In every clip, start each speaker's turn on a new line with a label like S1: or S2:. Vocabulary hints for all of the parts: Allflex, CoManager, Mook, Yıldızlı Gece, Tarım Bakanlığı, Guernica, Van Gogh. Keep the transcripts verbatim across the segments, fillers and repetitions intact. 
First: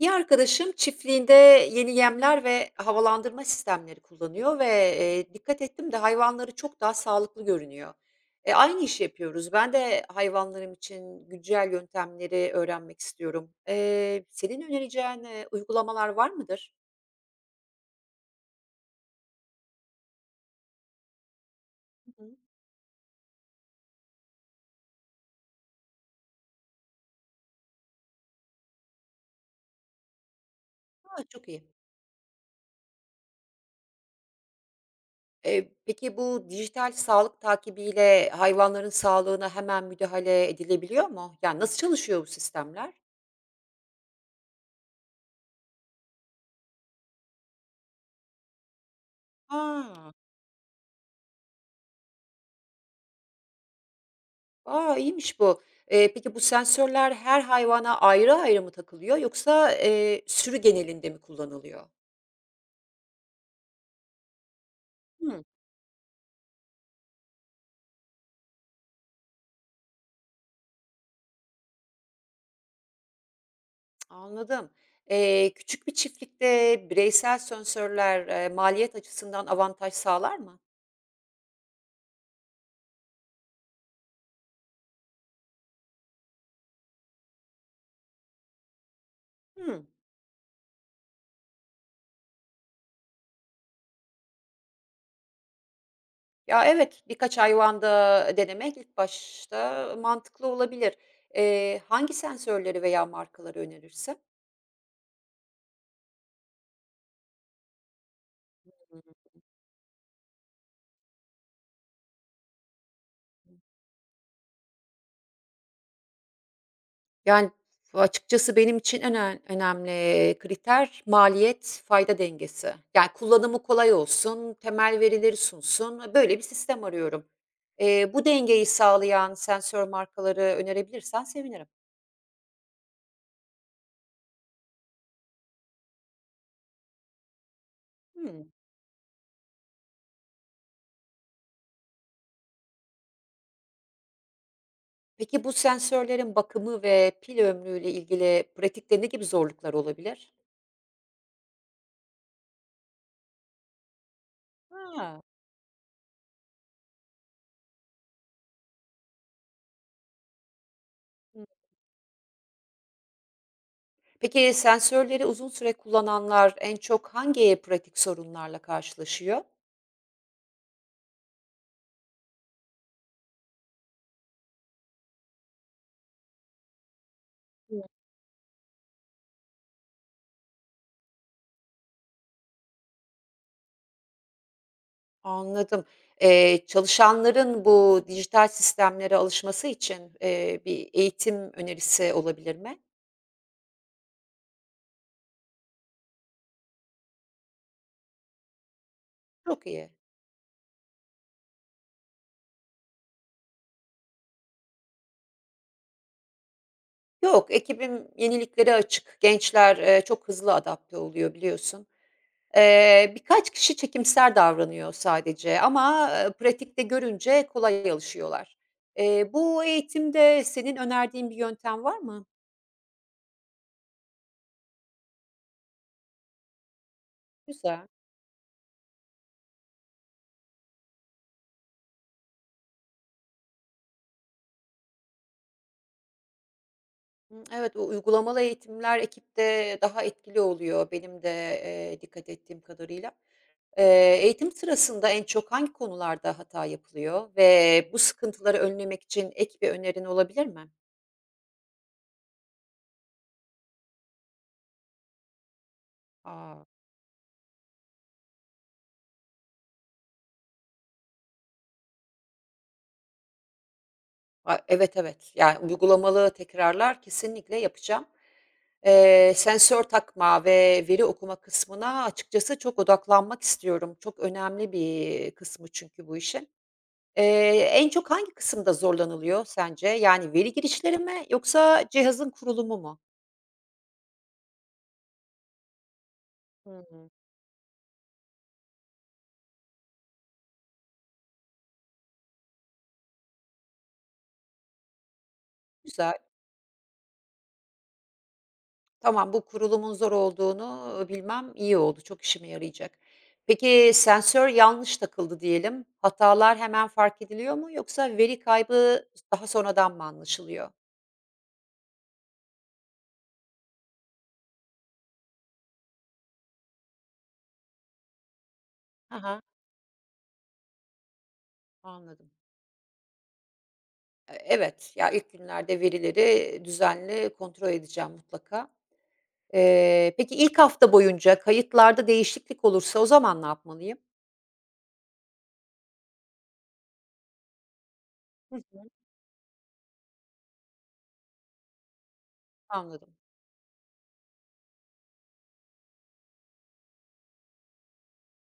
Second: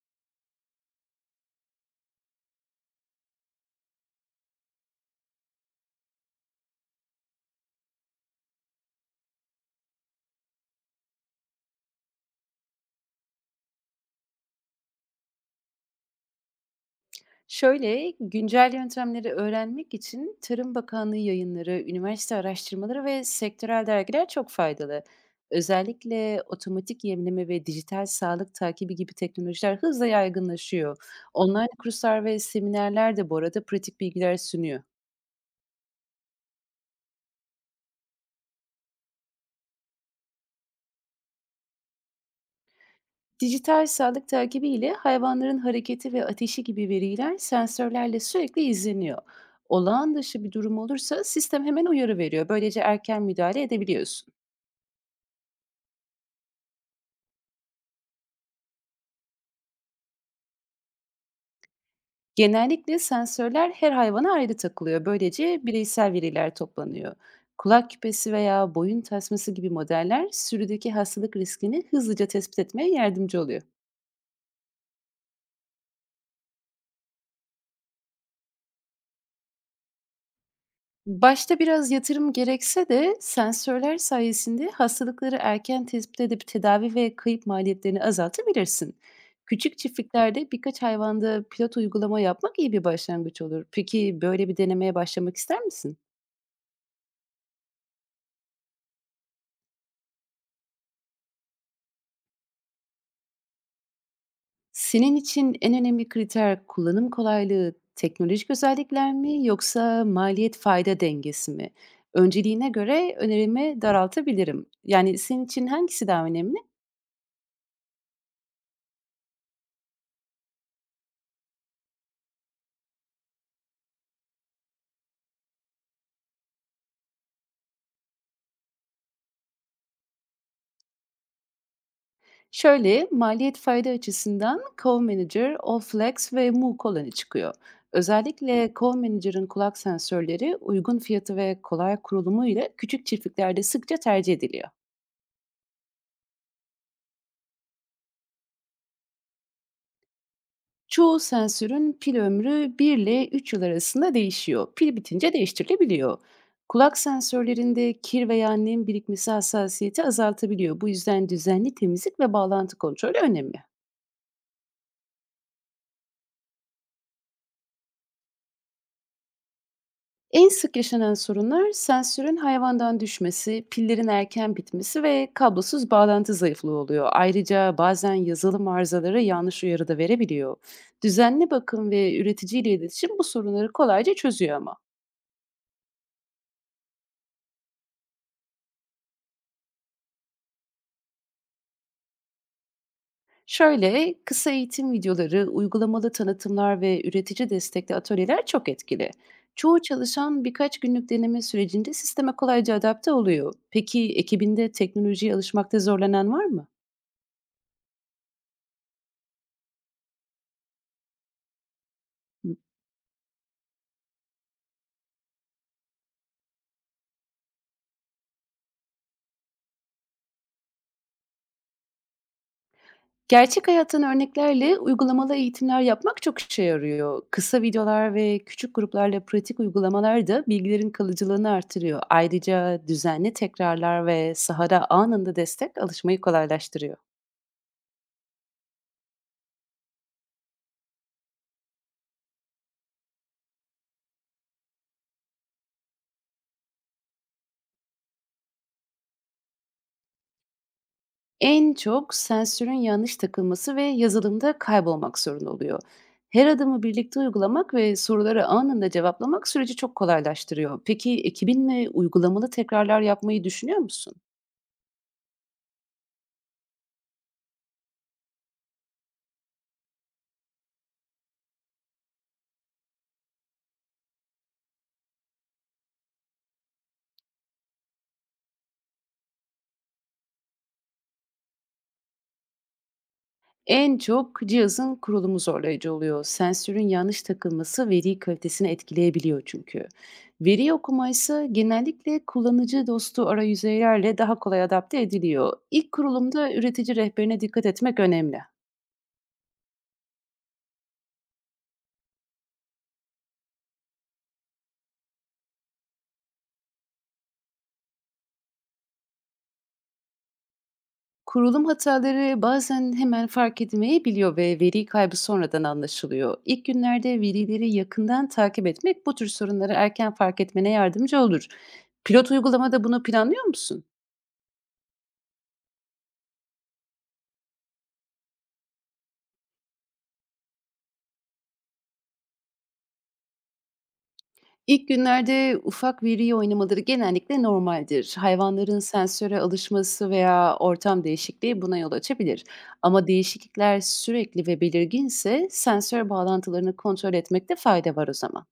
S1: Bir arkadaşım çiftliğinde yeni yemler ve havalandırma sistemleri kullanıyor ve, eee, dikkat ettim de hayvanları çok daha sağlıklı görünüyor. E, aynı işi yapıyoruz. Ben de hayvanlarım için güncel yöntemleri öğrenmek istiyorum. Eee, senin önereceğin, eee, uygulamalar var mıdır?
S2: Şöyle, güncel yöntemleri öğrenmek için Tarım Bakanlığı yayınları,
S1: Hı
S2: üniversite
S1: hı.
S2: araştırmaları ve sektörel dergiler çok faydalı. Özellikle otomatik yemleme ve dijital sağlık takibi gibi teknolojiler hızla yaygınlaşıyor.
S1: A, çok iyi.
S2: Online kurslar ve seminerler de bu arada pratik bilgiler sunuyor.
S1: Eee, peki bu dijital sağlık takibiyle hayvanların sağlığına hemen müdahale edilebiliyor mu? Yani nasıl çalışıyor bu sistemler?
S2: Dijital sağlık takibi ile hayvanların hareketi ve ateşi gibi veriler sensörlerle sürekli izleniyor.
S1: A!
S2: Olağan dışı bir durum olursa sistem hemen uyarı veriyor. Böylece erken müdahale edebiliyorsun.
S1: Aa iyiymiş bu. Eee, peki bu sensörler her hayvana ayrı ayrı mı takılıyor yoksa, eee, sürü genelinde mi kullanılıyor?
S2: Genellikle sensörler her hayvana ayrı takılıyor.
S1: Hımm,
S2: Böylece bireysel veriler toplanıyor. Kulak küpesi veya boyun tasması gibi modeller sürüdeki hastalık riskini hızlıca tespit etmeye yardımcı oluyor.
S1: anladım. Eee, küçük bir çiftlikte bireysel sensörler, eee, maliyet açısından avantaj sağlar mı?
S2: Başta biraz yatırım gerekse de sensörler sayesinde hastalıkları erken tespit edip tedavi ve kayıp maliyetlerini azaltabilirsin. Küçük
S1: Hımm.
S2: çiftliklerde birkaç hayvanda pilot uygulama yapmak iyi bir başlangıç olur. Peki böyle bir denemeye başlamak ister misin?
S1: Ya, evet, birkaç hayvanda denemek ilk başta mantıklı olabilir. Eee, hangi sensörleri veya markaları önerirsin?
S2: Senin için en önemli kriter kullanım kolaylığı, teknolojik özellikler mi yoksa maliyet fayda dengesi mi? Önceliğine göre önerimi daraltabilirim. Yani senin için hangisi daha önemli?
S1: Yani, açıkçası benim için önen önemli, kriter maliyet fayda dengesi. Yani, kullanımı kolay olsun, temel verileri sunsun, böyle bir sistem arıyorum. Eee, bu dengeyi sağlayan sensör markaları önerebilirsen sevinirim.
S2: Şöyle maliyet fayda açısından CoManager, Allflex ve Mook olanı çıkıyor.
S1: Hımm.
S2: Özellikle CoManager'ın kulak sensörleri uygun fiyatı ve kolay kurulumu ile küçük çiftliklerde sıkça tercih ediliyor.
S1: Peki bu sensörlerin bakımı ve pil ömrüyle ilgili pratikte ne gibi zorluklar olabilir?
S2: Çoğu sensörün pil ömrü bir ile üç yıl arasında değişiyor. Pil
S1: Ha.
S2: bitince değiştirilebiliyor. Kulak sensörlerinde kir veya nem birikmesi hassasiyeti azaltabiliyor. Bu yüzden
S1: Hı.
S2: düzenli temizlik ve bağlantı kontrolü önemli.
S1: Peki sensörleri uzun süre kullananlar en çok hangi pratik sorunlarla karşılaşıyor?
S2: En sık yaşanan sorunlar sensörün hayvandan düşmesi, pillerin erken bitmesi ve kablosuz bağlantı zayıflığı oluyor. Ayrıca bazen yazılım arızaları yanlış uyarı da verebiliyor. Düzenli bakım ve üreticiyle iletişim bu sorunları kolayca çözüyor ama.
S1: Anladım. Eee, çalışanların bu dijital sistemlere alışması için, eee, bir eğitim önerisi olabilir mi?
S2: Şöyle, kısa eğitim videoları, uygulamalı tanıtımlar ve üretici destekli atölyeler çok etkili.
S1: Çok
S2: Çoğu
S1: iyi.
S2: çalışan birkaç günlük deneme sürecinde sisteme kolayca adapte oluyor. Peki ekibinde teknolojiye alışmakta zorlanan var mı?
S1: Yok, ekibim yeniliklere açık. Gençler, eee, çok hızlı adapte oluyor biliyorsun. Eee, birkaç kişi çekimser davranıyor sadece ama, eee, pratikte görünce kolay alışıyorlar. Eee, bu eğitimde senin önerdiğin bir yöntem var mı?
S2: Gerçek hayattan örneklerle uygulamalı eğitimler yapmak çok işe yarıyor. Kısa
S1: Güzel.
S2: videolar ve küçük gruplarla pratik uygulamalar da bilgilerin kalıcılığını artırıyor. Ayrıca düzenli tekrarlar ve sahada anında destek alışmayı kolaylaştırıyor.
S1: Hımm, evet, o uygulamalı eğitimler ekipte daha etkili oluyor benim de, eee, dikkat ettiğim kadarıyla. Eee, eğitim sırasında en çok hangi konularda hata yapılıyor ve bu sıkıntıları önlemek için ek bir önerin olabilir mi?
S2: En çok sensörün yanlış takılması ve yazılımda kaybolmak sorun oluyor. Her
S1: A!
S2: adımı birlikte uygulamak ve soruları anında cevaplamak süreci çok kolaylaştırıyor. Peki ekibinle uygulamalı tekrarlar yapmayı düşünüyor musun?
S1: A, evet, evet. Yani, uygulamalı tekrarlar kesinlikle yapacağım. Eee, sensör takma ve veri okuma kısmına açıkçası çok odaklanmak istiyorum. Çok önemli bir kısmı çünkü bu işin. Eee, En çok hangi kısımda zorlanılıyor sence? Yani veri girişleri mi yoksa cihazın kurulumu mu?
S2: En çok cihazın kurulumu zorlayıcı oluyor. Sensörün
S1: Hımm.
S2: yanlış takılması veri kalitesini etkileyebiliyor çünkü. Veri okuma ise genellikle kullanıcı dostu arayüzeylerle daha kolay adapte ediliyor. İlk
S1: Güzel.
S2: kurulumda üretici rehberine dikkat etmek önemli.
S1: Tamam, bu kurulumun zor olduğunu bilmem iyi oldu, çok işime yarayacak. Peki sensör yanlış takıldı diyelim. Hatalar hemen fark ediliyor mu yoksa veri kaybı daha sonradan mı anlaşılıyor?
S2: Kurulum hataları bazen hemen fark edilmeyebiliyor ve veri kaybı sonradan anlaşılıyor. İlk günlerde verileri yakından takip etmek bu
S1: Ha
S2: tür
S1: ha.
S2: sorunları erken fark etmene yardımcı olur. Pilot
S1: Anladım.
S2: uygulamada bunu planlıyor musun?
S1: E evet, ya, ilk günlerde verileri düzenli kontrol edeceğim mutlaka. Eee, peki ilk hafta boyunca kayıtlarda değişiklik olursa o zaman ne yapmalıyım?
S2: İlk günlerde ufak veri oynamaları genellikle normaldir.
S1: Hı
S2: Hayvanların
S1: hı,
S2: sensöre alışması veya ortam değişikliği buna yol açabilir. Ama
S1: anladım.
S2: değişiklikler sürekli ve belirginse sensör bağlantılarını kontrol etmekte fayda var o zaman.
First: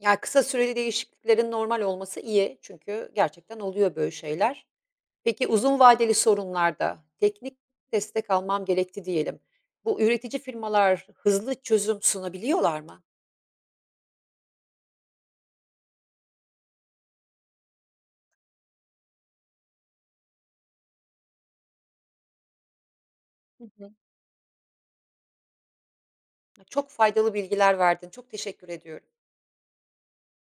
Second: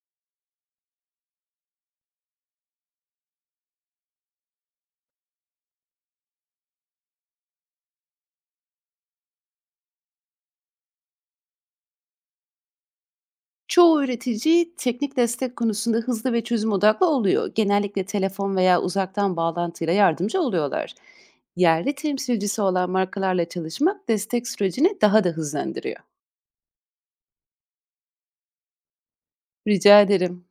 S1: Yani kısa süreli değişikliklerin normal olması iyi çünkü gerçekten oluyor böyle şeyler. Peki uzun vadeli sorunlarda teknik destek almam gerekti diyelim. Bu üretici firmalar hızlı çözüm sunabiliyorlar mı?
S2: Çoğu üretici teknik destek konusunda hızlı ve çözüm odaklı oluyor. Genellikle telefon veya uzaktan bağlantıyla yardımcı oluyorlar. Yerli temsilcisi olan markalarla
S1: Hı hı.
S2: çalışmak destek sürecini daha da hızlandırıyor.
S1: Çok faydalı bilgiler verdin. Çok teşekkür ediyorum.
S2: Rica ederim.